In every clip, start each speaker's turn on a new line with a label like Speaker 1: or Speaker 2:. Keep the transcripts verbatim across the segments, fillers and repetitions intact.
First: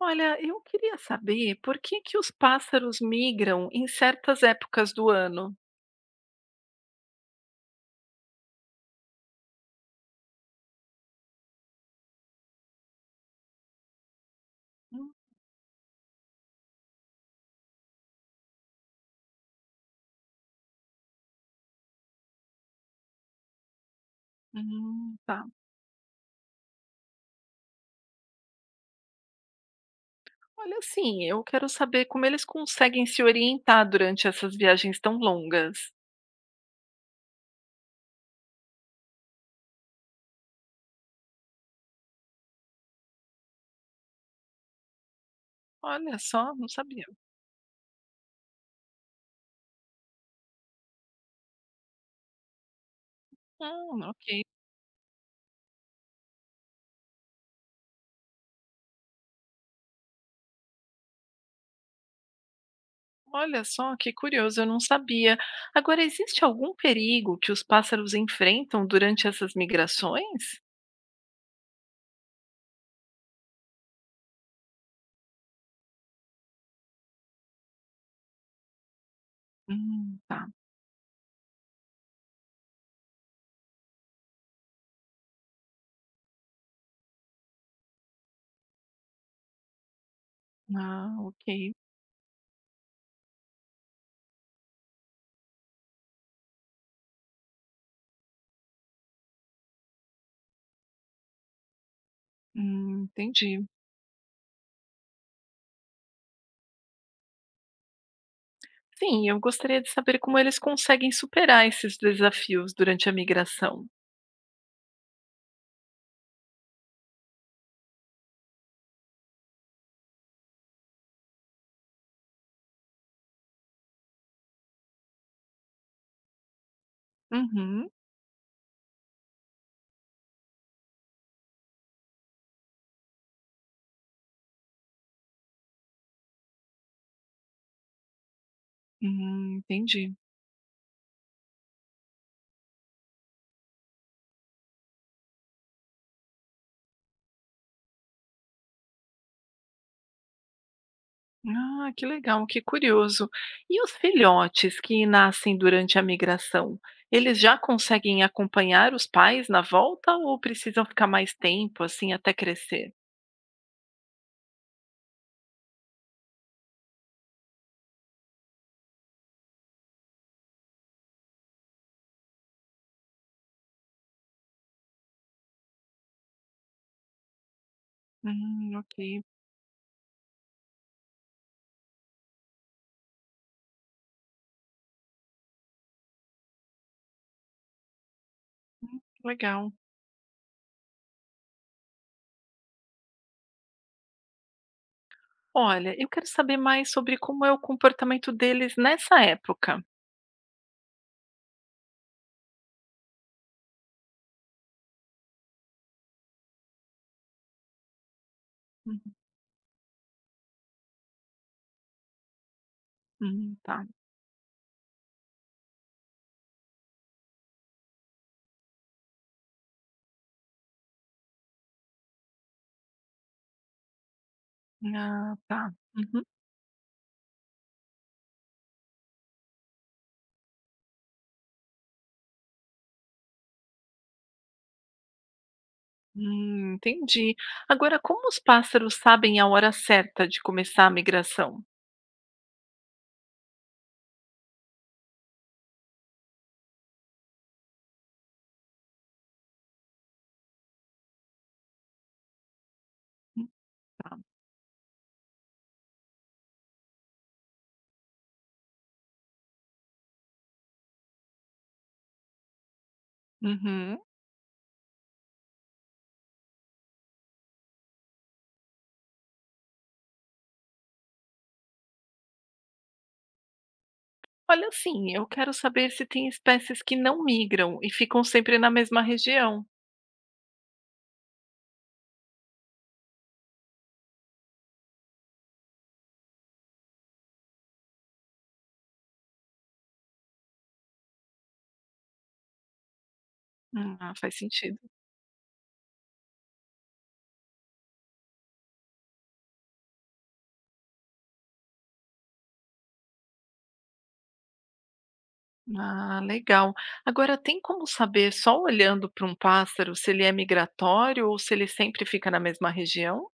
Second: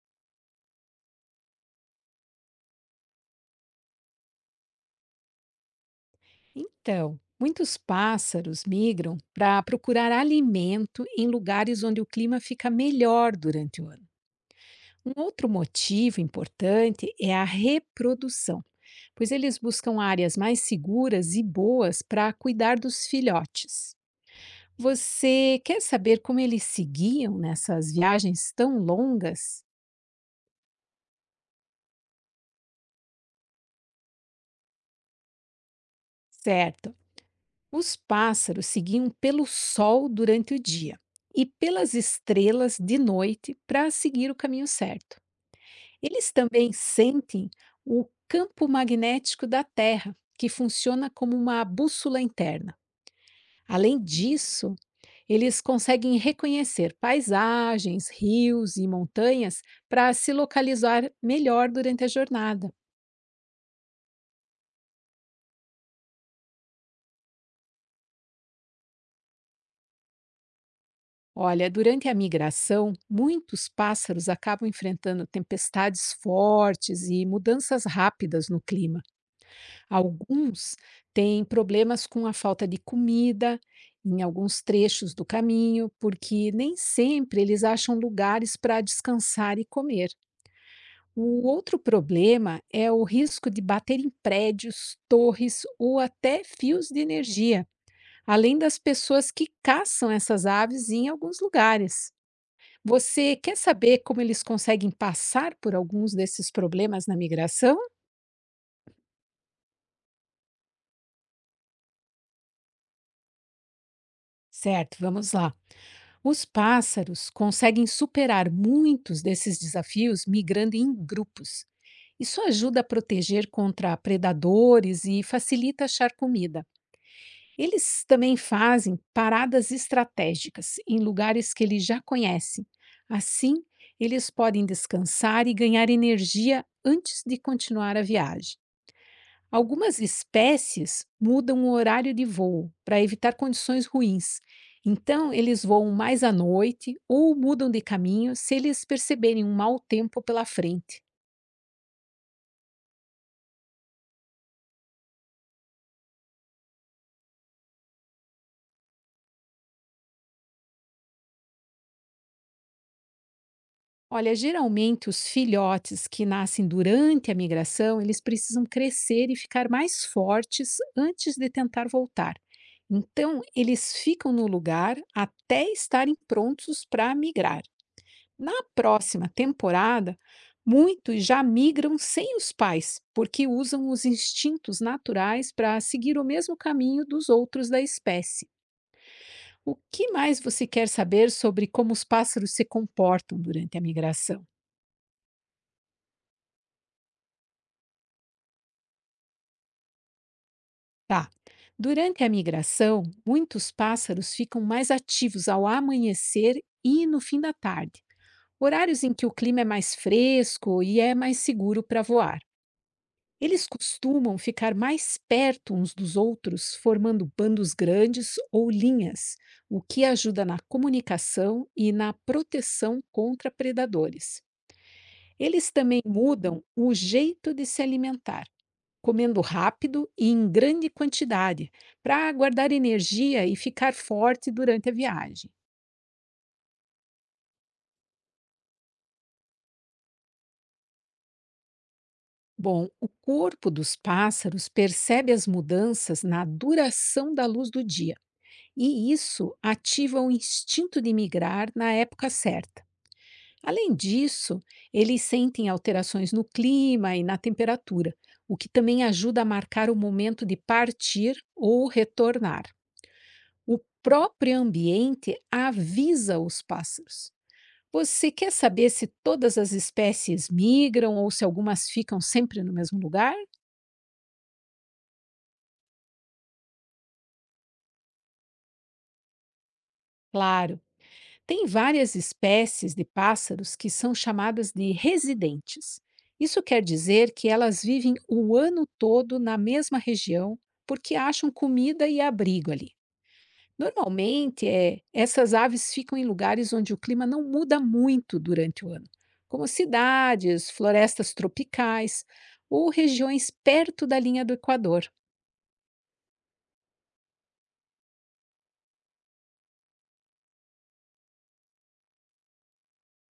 Speaker 1: Olha, eu queria saber por que que os pássaros migram em certas épocas do ano.
Speaker 2: Então, muitos pássaros migram para procurar alimento em lugares onde o clima fica melhor durante o ano.
Speaker 1: Hum,
Speaker 2: Um outro motivo importante é a reprodução, pois eles buscam áreas mais seguras e boas para cuidar dos filhotes.
Speaker 1: hum, tá.
Speaker 2: Você quer saber como eles se guiam nessas viagens tão longas?
Speaker 1: Olha, assim, eu quero saber como eles conseguem se orientar durante essas viagens tão longas.
Speaker 2: Certo. Os pássaros seguiam pelo sol durante o dia e pelas estrelas de noite para seguir o caminho certo.
Speaker 1: Olha
Speaker 2: Eles
Speaker 1: só, não
Speaker 2: também
Speaker 1: sabia.
Speaker 2: sentem o campo magnético da Terra, que funciona como uma bússola interna. Além
Speaker 1: Hum, ok.
Speaker 2: disso, eles conseguem reconhecer paisagens, rios e montanhas para se localizar melhor durante a jornada.
Speaker 1: Olha só, que curioso, eu não sabia. Agora, existe algum perigo que os pássaros enfrentam durante essas migrações?
Speaker 2: Olha, durante a migração, muitos pássaros acabam enfrentando tempestades fortes e mudanças rápidas no clima.
Speaker 1: Hum, tá.
Speaker 2: Alguns têm problemas com a falta de comida em alguns trechos do caminho, porque nem sempre eles acham lugares para descansar e comer.
Speaker 1: Ah, ok.
Speaker 2: O outro problema é o risco de bater em prédios, torres ou até fios de energia, além das pessoas que caçam essas aves em alguns lugares.
Speaker 1: Hum,
Speaker 2: Você quer
Speaker 1: entendi.
Speaker 2: saber como eles conseguem passar por alguns desses problemas na migração?
Speaker 1: Sim, eu gostaria de saber como eles conseguem superar esses desafios durante a migração.
Speaker 2: Certo, vamos lá. Os pássaros conseguem superar muitos desses desafios migrando em grupos. Isso ajuda a proteger contra predadores e facilita achar comida.
Speaker 1: Uhum.
Speaker 2: Eles também fazem paradas estratégicas em lugares que eles já conhecem. Assim, eles podem descansar e ganhar energia antes de continuar a viagem.
Speaker 1: Hum,
Speaker 2: Algumas
Speaker 1: entendi.
Speaker 2: espécies mudam o horário de voo para evitar condições ruins. Então, eles voam mais à noite ou mudam de caminho se eles perceberem um mau tempo pela frente.
Speaker 1: Ah, que legal, que curioso. E os filhotes que nascem durante a migração, eles já conseguem acompanhar os pais na volta ou precisam ficar mais tempo, assim, até crescer?
Speaker 2: Olha, geralmente os filhotes que nascem durante a migração, eles precisam crescer e ficar mais fortes antes de tentar voltar. Então, eles ficam no lugar até estarem prontos para migrar. Na
Speaker 1: Hum, ok,
Speaker 2: próxima temporada, muitos já migram sem os pais, porque usam os instintos naturais para seguir o mesmo caminho dos outros da espécie.
Speaker 1: legal.
Speaker 2: O que mais você quer saber sobre como os pássaros se comportam durante a migração?
Speaker 1: Olha, eu quero saber mais sobre como é o comportamento deles nessa época.
Speaker 2: Tá. Durante a migração, muitos pássaros ficam mais ativos ao amanhecer e no fim da tarde, horários em
Speaker 1: Uhum,
Speaker 2: que o clima é mais fresco e é mais seguro para voar.
Speaker 1: hum,
Speaker 2: Eles
Speaker 1: tá.
Speaker 2: costumam ficar mais perto uns dos outros, formando bandos grandes ou linhas, o que ajuda na comunicação e na proteção contra predadores.
Speaker 1: Ah, tá.
Speaker 2: Eles também
Speaker 1: Uhum.
Speaker 2: mudam o jeito de se alimentar, comendo rápido e em grande quantidade, para guardar energia e ficar forte durante a viagem.
Speaker 1: Hum, entendi. Agora, como os pássaros sabem a hora certa de começar a migração?
Speaker 2: Bom, o corpo dos pássaros percebe as mudanças na duração da luz do dia e isso ativa o instinto de migrar na época certa. Além
Speaker 1: Tá.
Speaker 2: disso, eles sentem alterações no clima e na temperatura, o que também ajuda a marcar o momento de partir ou retornar. O
Speaker 1: Uhum.
Speaker 2: próprio ambiente avisa os pássaros. Você quer saber se todas as espécies migram ou se algumas ficam sempre no mesmo lugar?
Speaker 1: Olha, assim, eu quero saber se tem espécies que não migram e ficam sempre na mesma região.
Speaker 2: Claro! Tem várias espécies de pássaros que são chamadas de residentes. Isso quer dizer que elas vivem o ano todo na mesma região porque acham comida e abrigo ali.
Speaker 1: Hum, ah, faz
Speaker 2: Normalmente,
Speaker 1: sentido.
Speaker 2: é, essas aves ficam em lugares onde o clima não muda muito durante o ano, como cidades, florestas tropicais ou regiões perto da linha do Equador.
Speaker 1: Ah, legal. Agora, tem como saber só olhando para um pássaro se ele é migratório ou se ele sempre fica na mesma região?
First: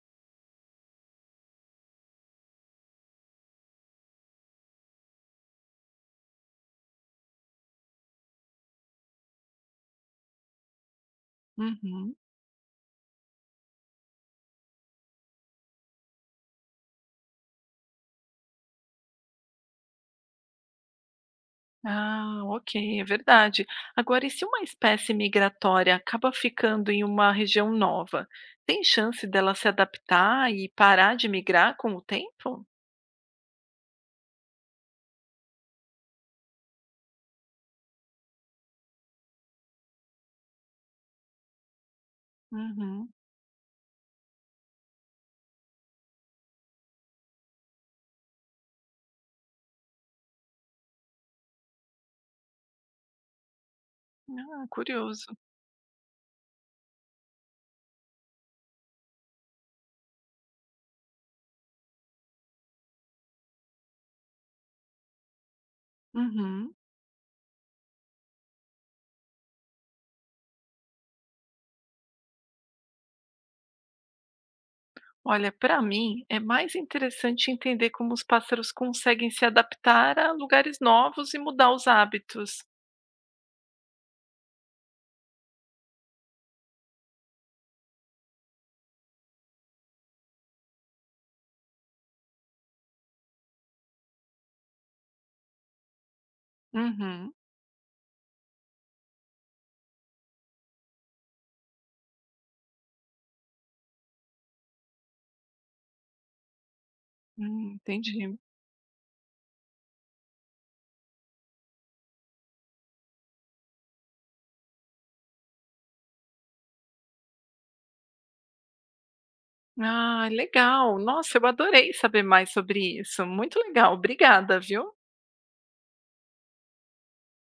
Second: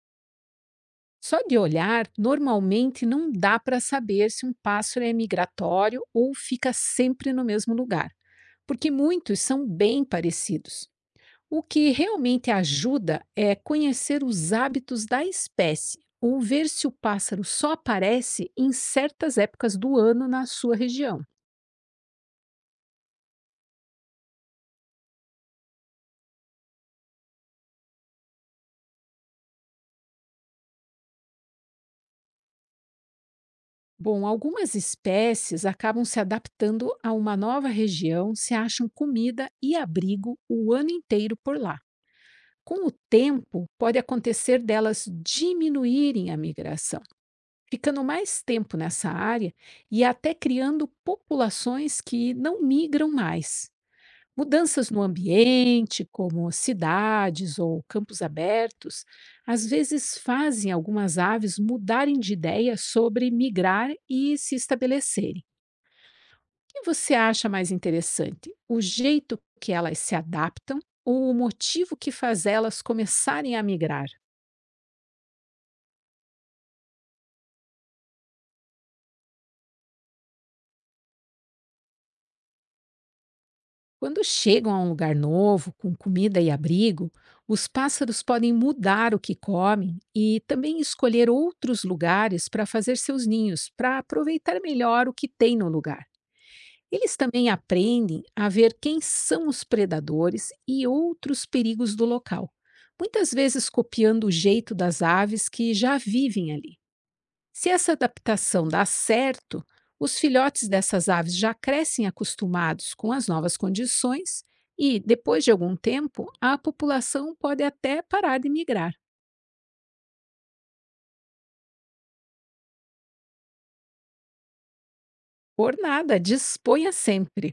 Speaker 2: Só de olhar, normalmente não dá para saber se um pássaro é migratório ou fica sempre no mesmo lugar, porque muitos são bem parecidos. O que
Speaker 1: Uhum.
Speaker 2: realmente ajuda é conhecer os hábitos da espécie ou ver se o pássaro só aparece em certas épocas do ano na sua região.
Speaker 1: Ah, ok, é verdade. Agora, e se uma espécie migratória acaba ficando em uma região nova, tem chance dela se adaptar e parar de migrar com o tempo?
Speaker 2: Bom, algumas espécies acabam se adaptando a uma nova região, se acham comida e abrigo o ano inteiro por lá. Com o
Speaker 1: Uhum.
Speaker 2: tempo, pode acontecer delas diminuírem a migração, ficando mais tempo nessa área e até criando populações que não migram mais.
Speaker 1: Ah,
Speaker 2: Mudanças no
Speaker 1: curioso.
Speaker 2: ambiente, como cidades ou campos abertos, às vezes fazem algumas aves mudarem de ideia sobre migrar e se estabelecerem. O
Speaker 1: Uhum.
Speaker 2: que você acha mais interessante? O jeito que elas se adaptam ou o motivo que faz elas começarem a migrar?
Speaker 1: Olha, para mim é mais interessante entender como os pássaros conseguem se adaptar a lugares novos e mudar os hábitos.
Speaker 2: Quando chegam a um lugar novo, com comida e abrigo, os pássaros podem mudar o que comem e também escolher outros lugares para fazer seus ninhos, para aproveitar melhor o que tem no lugar. Eles
Speaker 1: Uhum.
Speaker 2: também aprendem a ver quem são os predadores e outros perigos do local, muitas vezes copiando o jeito das aves que já vivem ali. Se
Speaker 1: Hum,
Speaker 2: essa
Speaker 1: entendi.
Speaker 2: adaptação dá certo, os filhotes dessas aves já crescem acostumados com as novas condições e, depois de algum tempo, a população pode até parar de migrar.
Speaker 1: Ah, legal. Nossa, eu adorei saber mais sobre isso. Muito legal. Obrigada, viu?
Speaker 2: Por nada, disponha sempre!